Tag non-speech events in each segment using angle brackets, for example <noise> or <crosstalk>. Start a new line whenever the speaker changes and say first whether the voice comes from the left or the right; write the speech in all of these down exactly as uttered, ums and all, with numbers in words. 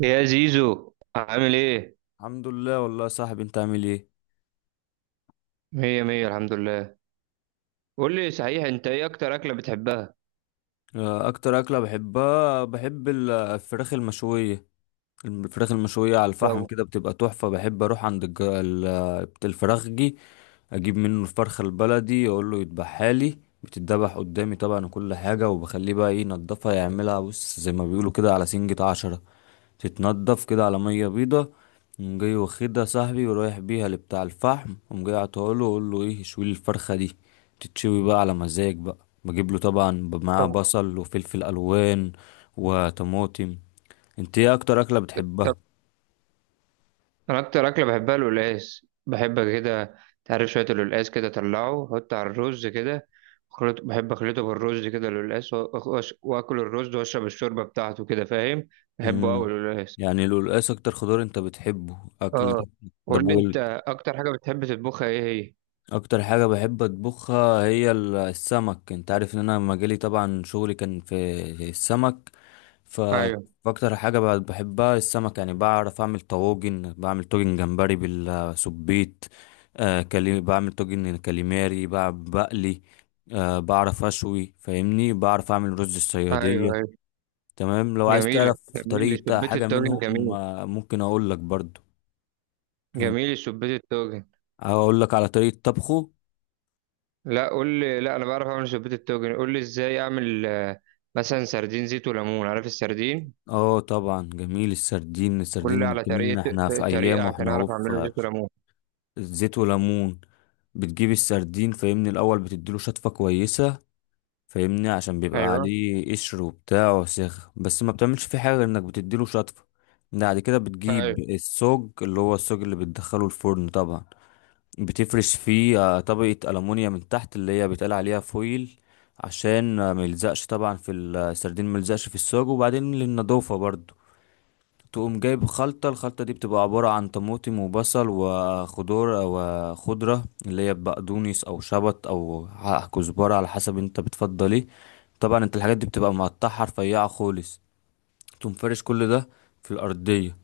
right: يا زيزو، عامل ايه؟
left: الحمد لله والله يا صاحبي، انت عامل ايه؟
right: مية مية، الحمد لله. قول لي صحيح، انت ايه اكتر اكلة بتحبها؟
left: آه، اكتر اكله بحبها، بحب ال- الفراخ المشويه. الفراخ المشويه على الفحم
right: طب.
left: كده بتبقى تحفه، بحب اروح عند الج- ال- بت- الفراخجي، اجيب منه الفرخه البلدي اقول له يذبحها لي. بتتذبح قدامي طبعا وكل حاجه، وبخليه بقى ايه ينضفها يعملها، بص زي ما بيقولوا كده على سنجة عشرة، تتنضف كده على ميه بيضه. قوم جاي واخدها صاحبي ورايح بيها لبتاع الفحم، قوم جاي عطاله وأقول له ايه شوي الفرخه دي، تتشوي بقى على مزاج بقى. بجيب له طبعا معاه
right: طب.
left: بصل وفلفل الوان وطماطم. انت ايه اكتر اكله
right: طب.
left: بتحبها؟
right: انا اكتر اكلة بحبها القلقاس، بحب كده، تعرف، شوية القلقاس كده طلعه، حط على الرز كده، خلط، بحب اخلطه بالرز كده، القلقاس وأ- وأش- واكل الرز واشرب الشوربة بتاعته كده، فاهم؟ بحبه
left: امم
right: قوي القلقاس.
left: يعني القلقاس اكتر خضار انت بتحبه
right: اه.
left: اكل؟ ده
right: قول لي انت،
left: بقول.
right: اكتر حاجة بتحب تطبخها ايه هي؟
left: اكتر حاجه بحب اطبخها هي ال- السمك، انت عارف ان انا مجالي طبعا شغلي كان في السمك. ف
right: ايوه،
left: فاكتر حاجة ب- بحبها السمك، يعني بعرف أعمل طواجن، بعمل طاجن جمبري بالسبيت. آه كلي... بعمل طاجن كاليماري، بع- بقلي. آه بعرف أشوي فاهمني، بعرف أعمل رز
right: ايوه،
left: الصيادية.
right: ايوه.
left: تمام، لو عايز
right: جميلة،
left: تعرف
right: جميل
left: طريقة
right: سبيت
left: حاجة
right: الطاجن،
left: منهم
right: جميل.
left: آه ممكن أقول لك برضو.
right: جميل سبيت الطاجن.
left: أقول لك على طريقة طبخه.
right: لا، قول لي، لا انا بعرف اعمل شوربه التوجن، قول لي ازاي اعمل، آه، مثلا سردين زيت وليمون، عارف السردين.
left: اه طبعا جميل السردين،
right: قول لي
left: السردين
right: على
left: كمان
right: طريقه،
left: احنا في
right: طريقه
left: أيام
right: عشان
left: واحنا هو
right: اعرف اعمله
left: في.
right: زيت وليمون.
left: زيت وليمون. بتجيب السردين فاهمني الاول، بتديله شطفه كويسه فاهمني، عشان بيبقى
right: ايوه،
left: عليه قشر وبتاع وسخ، بس ما بتعملش فيه حاجه غير انك بتديله شطفه. بعد كده
right: ايوه.
left: بتجيب السوج، اللي هو السوج اللي بتدخله الفرن طبعا. بتفرش فيه آه، طبقه ألمونيا من تحت، اللي هي بيتقال عليها فويل، عشان آه، ما يلزقش طبعا في ال- السردين، ما يلزقش في السوج، وبعدين للنضافه برضو. تقوم جايب خلطة، الخلطة دي بتبقى عبارة عن طماطم وبصل وخضار وخضرة، اللي هي بقدونس أو شبت أو ع- كزبرة، على حسب انت بتفضل ايه. طبعا انت الحاجات دي بتبقى مقطعها رفيعة خالص. تقوم فارش كل ده في الأرضية.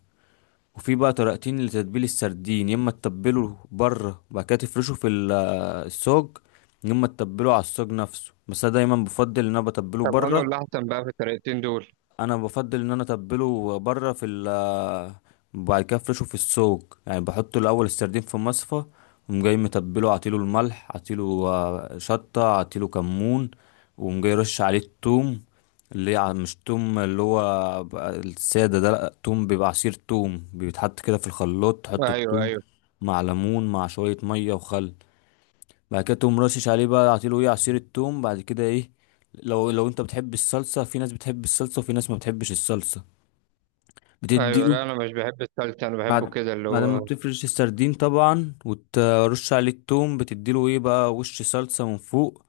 left: وفي بقى طريقتين لتتبيل السردين، يا اما تتبله بره وبعد كده تفرشه في ال- الصاج، يا اما تتبله على الصاج نفسه. بس انا دايما بفضل ان انا بتبله
right: طب، انا
left: بره.
right: ولا احسن بقى في الطريقتين دول؟
left: انا بفضل ان انا اتبله بره في ال بعد كده افرشه في السوق، يعني بحط الاول السردين في مصفى، وقوم جاي متبله عطيله الملح، عطيله آه، شطه، عطيله كمون، وقوم جاي رش عليه التوم، اللي هي ع- مش توم اللي هو بقى الساده ده، لا توم بيبقى عصير توم، بيتحط كده في الخلاط، تحط
right: ايوه،
left: التوم
right: ايوه،
left: مع ليمون مع شويه ميه وخل. بعد كده تقوم رشش عليه بقى، عطيله ايه عصير التوم. بعد كده ايه لو لو انت بتحب الصلصه، في ناس بتحب الصلصه وفي ناس ما بتحبش الصلصه،
right: ايوه.
left: بتديله.
right: لا انا مش بحب السلطه، انا بحبه
left: بعد
right: كده اللي
left: بعد ما
right: هو.
left: بتفرش السردين طبعا وترش عليه التوم، بتديله ايه بقى وش صلصه من فوق.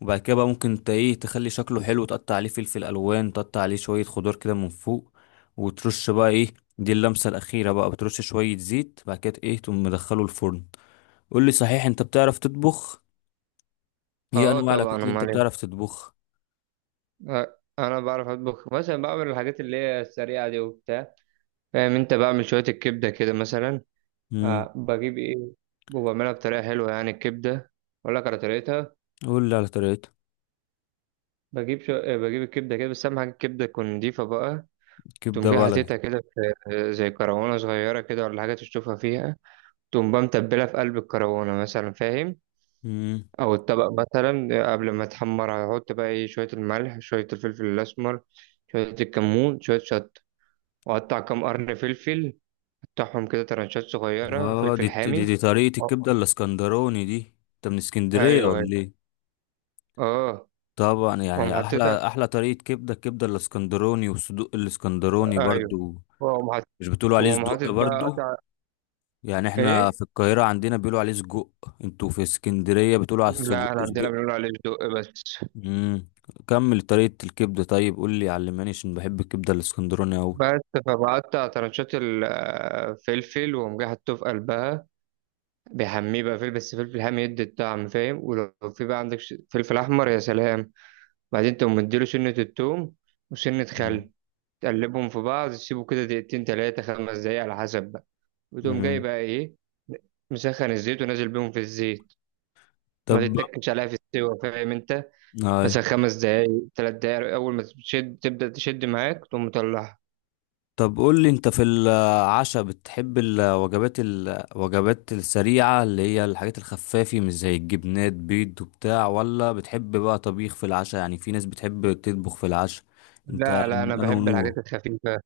left: وبعد كده بقى ممكن انت ايه تخلي شكله حلو، تقطع عليه فلفل الوان، تقطع عليه شويه خضار كده من فوق، وترش بقى ايه، دي اللمسه الاخيره بقى، بترش شويه زيت، بعد كده ايه تقوم مدخله الفرن. قول لي صحيح، انت بتعرف تطبخ؟ ايه
right: اه
left: انواع الاكلات
right: طبعا،
left: اللي انت
right: امال
left: بتعرف
right: إيه؟
left: تطبخ؟
right: آه، انا بعرف اطبخ مثلا، بعمل الحاجات اللي هي السريعه دي وبتاع، فاهم. انت بعمل شويه الكبده كده مثلا.
left: امم
right: آه بجيب ايه، وبعملها بطريقه حلوه يعني الكبده. اقول لك على طريقتها.
left: قول لي على طريقتها.
right: بجيب شو... آه، بجيب الكبدة كده، بس أهم حاجة الكبدة تكون نضيفة بقى. تقوم
left: كبده
right: جاي
left: بلدي.
right: حاططها كده في، آه، زي كروانة صغيرة كده ولا حاجة، تشطفها فيها. تقوم بقى متبلها في قلب الكروانة مثلا، فاهم.
left: امم
right: أو الطبق مثلا، آه، قبل ما تحمر هحط بقى إيه، شوية الملح، شوية الفلفل الأسمر، شوية الكمون، شوية شطة. وأقطع كام قرن فلفل، أقطعهم كده ترنشات صغيرة،
left: اه
right: فلفل
left: دي, دي
right: حامي.
left: دي طريقه
right: أه.
left: الكبده الاسكندراني دي. انت من
right: أيوه،
left: اسكندريه
right: أيوه.
left: ولا ايه؟
right: أه.
left: طبعا
right: وأقوم
left: يعني
right: حاططها.
left: احلى احلى طريقه كبده، الكبده الاسكندراني والصدوق الاسكندراني
right: أيوه.
left: برضو.
right: وأقوم حاطط
left: مش بتقولوا عليه
right: وأقوم
left: صدق
right: حاطط بقى
left: برضو؟
right: قطع.
left: يعني احنا
right: إيه.
left: في القاهره عندنا بيقولوا عليه سجق، انتوا في اسكندريه بتقولوا على
right: لا،
left: السجق
right: احنا عندنا بنقول
left: صدق.
right: عليه صدق بس
left: امم كمل طريقه الكبده طيب، قول لي علماني عشان بحب الكبده الاسكندراني قوي.
right: بس فبقطع ترنشات الفلفل، وقوم جاي حاطه في قلبها، بيحميه بقى فلفل، بس فلفل حامي يدي الطعم، فاهم. ولو في بقى عندك ش- فلفل احمر، يا سلام. بعدين تقوم مديله سنة التوم وسنة
left: مم.
right: خل، تقلبهم في بعض، تسيبه كده دقيقتين تلاتة خمس دقايق على حسب بقى. وتقوم جاي
left: مم.
right: بقى ايه، مسخن الزيت، ونازل بيهم في الزيت،
left: طب.
right: ما تتكش عليها في السوا، فاهم انت.
left: أي.
right: مثلا خمس دقايق، تلات دقايق، اول ما تشد، تبدأ تشد معاك، تقوم مطلعها.
left: طب قول لي انت، في العشاء بتحب الوجبات الوجبات السريعة اللي هي الحاجات الخفافي، مش زي الجبنات بيض وبتاع، ولا بتحب بقى طبيخ في العشاء؟ يعني في ناس بتحب تطبخ في العشاء. انت
right: لا، لا، انا
left: انا
right: بحب
left: ونور.
right: الحاجات الخفيفه.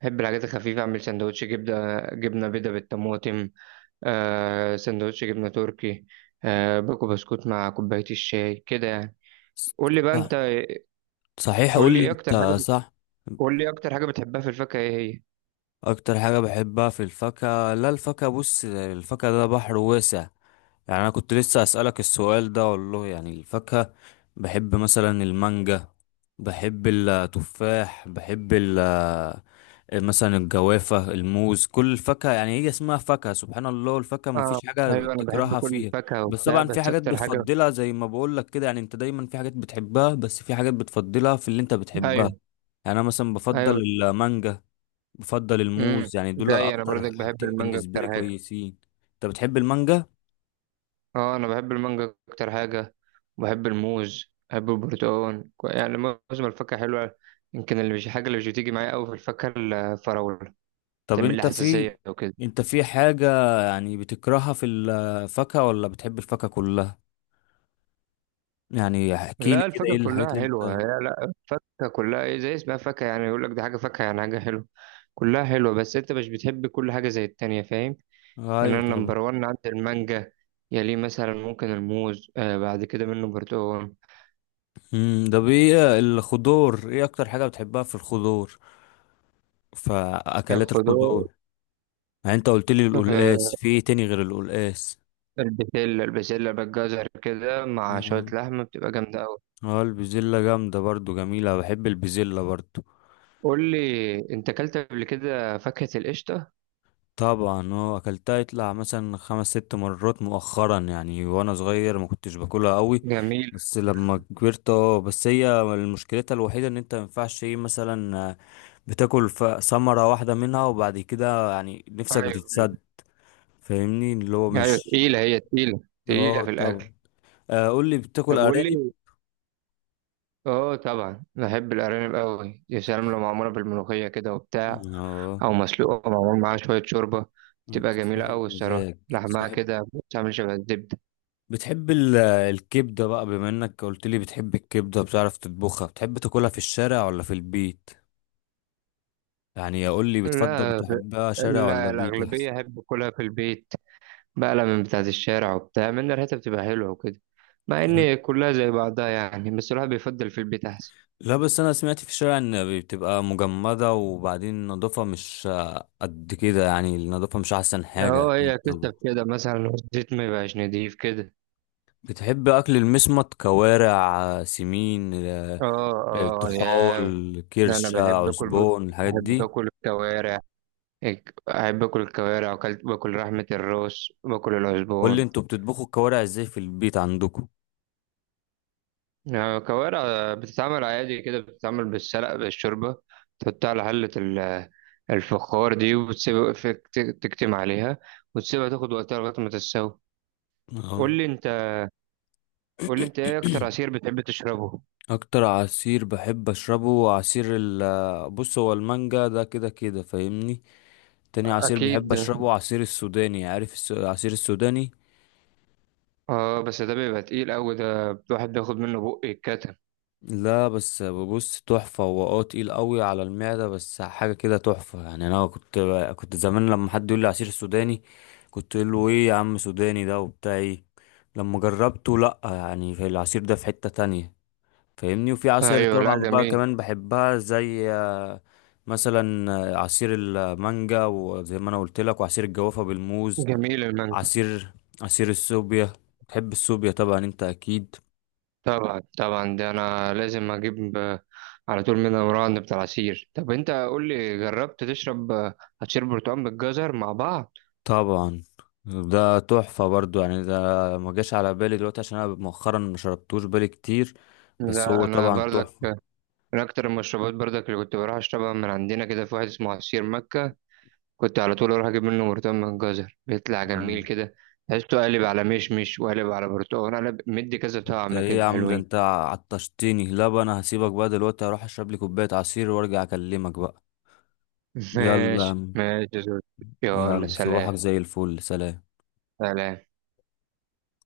right: بحب الحاجات الخفيفه، اعمل سندوتش جبنه جبنه بيضه بالطماطم. آه سندوتش جبنه تركي. آه باكو بسكوت مع كوبايه الشاي كده يعني. قول لي بقى
left: صح.
right: انت.
left: صحيح قول
right: قول لي
left: لي
right: ايه اكتر حاجه
left: انت، صح.
right: قول لي إيه اكتر حاجه بتحبها في الفاكهه، ايه هي؟
left: اكتر حاجة بحبها في الفاكهة، لا الفاكهة بص، الفاكهة ده بحر واسع. يعني انا كنت لسه اسألك السؤال ده والله. يعني الفاكهة بحب مثلا المانجا، بحب التفاح، بحب ال آه، مثلا الجوافة، الموز، كل الفاكهة، يعني هي اسمها فاكهة سبحان الله، الفاكهة ما
right: اه.
left: فيش حاجة
right: ايوه، انا بحب
left: بتكرهها
right: كل
left: فيها.
right: الفاكهه
left: بس
right: وبتاع،
left: طبعا في
right: بس
left: حاجات
right: اكتر حاجه.
left: بتفضلها، زي ما بقول لك كده. يعني انت دايما في حاجات بتحبها، بس في حاجات بتفضلها في اللي انت بتحبها.
right: ايوه،
left: يعني انا مثلا بفضل
right: ايوه.
left: المانجا، بفضل
right: امم.
left: الموز، يعني دول
right: زي انا
left: اكتر
right: برضك، بحب
left: حاجتين
right: المانجا
left: بالنسبه لي
right: اكتر حاجه.
left: كويسين. انت بتحب المانجا؟
right: اه، انا بحب المانجا اكتر حاجه. وبحب الموز، بحب البرتقال، كو- يعني معظم الفاكهه حلوه. يمكن اللي مش حاجه اللي مش بتيجي معايا قوي في الفاكهه الفراوله،
left: طب
right: بتعمل لي
left: انت في،
right: حساسيه وكده.
left: انت في حاجه يعني بتكرهها في الفاكهه، ولا بتحب الفاكهه كلها؟ يعني احكي لي
right: لا،
left: كده ايه
right: الفاكهه
left: الحاجات
right: كلها
left: اللي
right: حلوه هي.
left: انت.
right: لا، الفاكهه كلها ايه، زي اسمها فاكهه، يعني يقول لك دي حاجه فاكهه، يعني حاجه حلوه. كلها حلوه، بس انت مش بتحب كل حاجه زي التانية، فاهم؟ يعني
left: ايوه
right: انا
left: طبعا.
right: نمبر واحد عندي المانجا، يليه مثلا ممكن الموز، آه بعد كده منه برتقال.
left: امم ده ايه الخضار، ايه اكتر حاجه بتحبها في الخضار؟ فاكلات
right: الخضار.
left: الخضار. يعني انت قلت لي القلقاس، في ايه تاني غير القلقاس؟
right: البسلة البسلة بالجزر كده مع شوية
left: اه
right: لحمة بتبقى جامدة أوي.
left: آه، البزلة جامدة برضو، جميلة، بحب البزلة برضو.
right: قول لي أنت، أكلت قبل كده فاكهة القشطة؟
left: طبعا اه اكلتها يطلع مثلا خمس ست مرات مؤخرا، يعني وانا صغير ما كنتش باكلها قوي.
right: جميلة.
left: بس لما كبرت اه، بس هي مشكلتها الوحيده ان انت ما ينفعش ايه مثلا آه، بتاكل ف- ثمره واحده منها، وبعد كده يعني نفسك
right: أيوة،
left: بتتسد، فاهمني اللي هو
right: أيوة،
left: مش.
right: تقيلة، هي تقيلة، تقيلة
left: اه
right: في الأكل.
left: طبعا. آه، قول لي بتاكل
right: طب قول
left: ارانب؟
right: لي، أه طبعا بحب الأرانب أوي، يا سلام لو معمولة بالملوخية كده وبتاع.
left: اه
right: أو مسلوقة ومعمول معاها شوية شوربة، بتبقى
left: انت
right: جميلة
left: صاحب
right: أوي الصراحة،
left: مزاج.
right: لحمها
left: صاحب،
right: كده بتعمل شبه الزبدة.
left: بتحب ال- الكبدة بقى بما انك قلت لي بتحب الكبدة بتعرف تطبخها، بتحب تاكلها في الشارع ولا في البيت؟ يعني اقول لي بتفضل
right: لا،
left: بتحبها شارع ولا
right: لا،
left: بيت احسن؟
right: الأغلبية أحب أكلها في البيت، بقلة من بتاعة الشارع وبتاع، من ريحتها بتبقى حلوة وكده، مع إن كلها زي بعضها يعني، بس الواحد بيفضل في البيت أحسن.
left: لا بس انا سمعت في الشارع ان بتبقى مجمدة، وبعدين النظافة مش قد كده، يعني النظافة مش احسن حاجة
right: اه،
left: اكيد
right: هي
left: طبعا.
right: كتف كده مثلا والزيت ما يبقاش نضيف كده.
left: بتحب اكل المسمط، كوارع، سمين، آه،
right: اه، اه، يا.
left: الطحال،
right: ده أنا
left: كرشة،
right: بحب آكل بط-
left: عزبون، الحاجات
right: بحب
left: دي؟
right: آكل الكوارع. إك- بحب آكل الكوارع، وأكلت، باكل لحمة الراس، باكل
left: قول لي
right: العزبون.
left: انتوا بتطبخوا الكوارع ازاي في البيت عندكم؟
right: آه، كوارع بتتعمل عادي كده، بتتعمل بالسلق بالشوربة. تحطها على حلة ال- الفخار دي، وتسيبها في- تك- تكتم عليها، وتسيبها تاخد وقتها لغاية ما تستوي.
left: اه.
right: قول لي انت. قول لي انت، ايه اكتر عصير بتحب تشربه؟
left: اكتر عصير بحب اشربه عصير ال بص هو المانجا ده كده كده فاهمني. تاني عصير بحب
right: اكيد.
left: اشربه عصير السوداني، عارف الس- العصير السوداني؟
right: اه، بس ده بيبقى تقيل قوي ده، الواحد بياخد منه بق يتكتم.
left: لا بس بص تحفة هو، اه تقيل قوي على المعدة بس حاجة كده تحفة. يعني انا كنت كنت زمان لما حد يقول لي عصير السوداني، كنت اقول له ايه يا عم سوداني ده وبتاع ايه. لما جربته، لا يعني في العصير ده في حتة تانية فاهمني. وفي عصاير
right: ايوه، لا
left: طبعا بقى
right: جميل،
left: كمان بحبها، زي آه، مثلا آه، عصير المانجا، وزي ما انا قلت لك وعصير الجوافة بالموز.
right: جميل المانجا.
left: عصير، عصير السوبيا. بتحب السوبيا طبعا انت اكيد.
right: طبعا، طبعا، ده انا لازم اجيب، آه، على طول من الراند بتاع العصير. طب انت قول لي، جربت تشرب آه، عصير برتقال بالجزر مع بعض؟
left: طبعا ده تحفة برضو، يعني ده ما جاش على بالي دلوقتي عشان انا مؤخرا ما شربتوش بالي كتير. بس
right: لا
left: هو
right: انا
left: طبعا
right: بردك،
left: تحفة.
right: من اكتر المشروبات بردك اللي كنت بروح اشربها، من عندنا كده في واحد اسمه عصير مكة، كنت على طول اروح اجيب منه برتقال من الجزر، بيطلع جميل
left: مم.
right: كده، تحسه قالب على مشمش وقالب على برتقال، قالب مدي كذا
left: انت
right: طعم
left: ايه
right: كده
left: يا عم، ده
right: حلوين.
left: انت عطشتني. لا بقى انا هسيبك بقى دلوقتي، اروح اشرب لي كوباية عصير وارجع اكلمك بقى.
right: <laughs>
left: يلا يا
right: ماشي
left: عم.
right: ماشي يا زوز. يلا،
left: يلا، صباحك
right: سلام.
left: زي الفل، سلام.
right: سلام.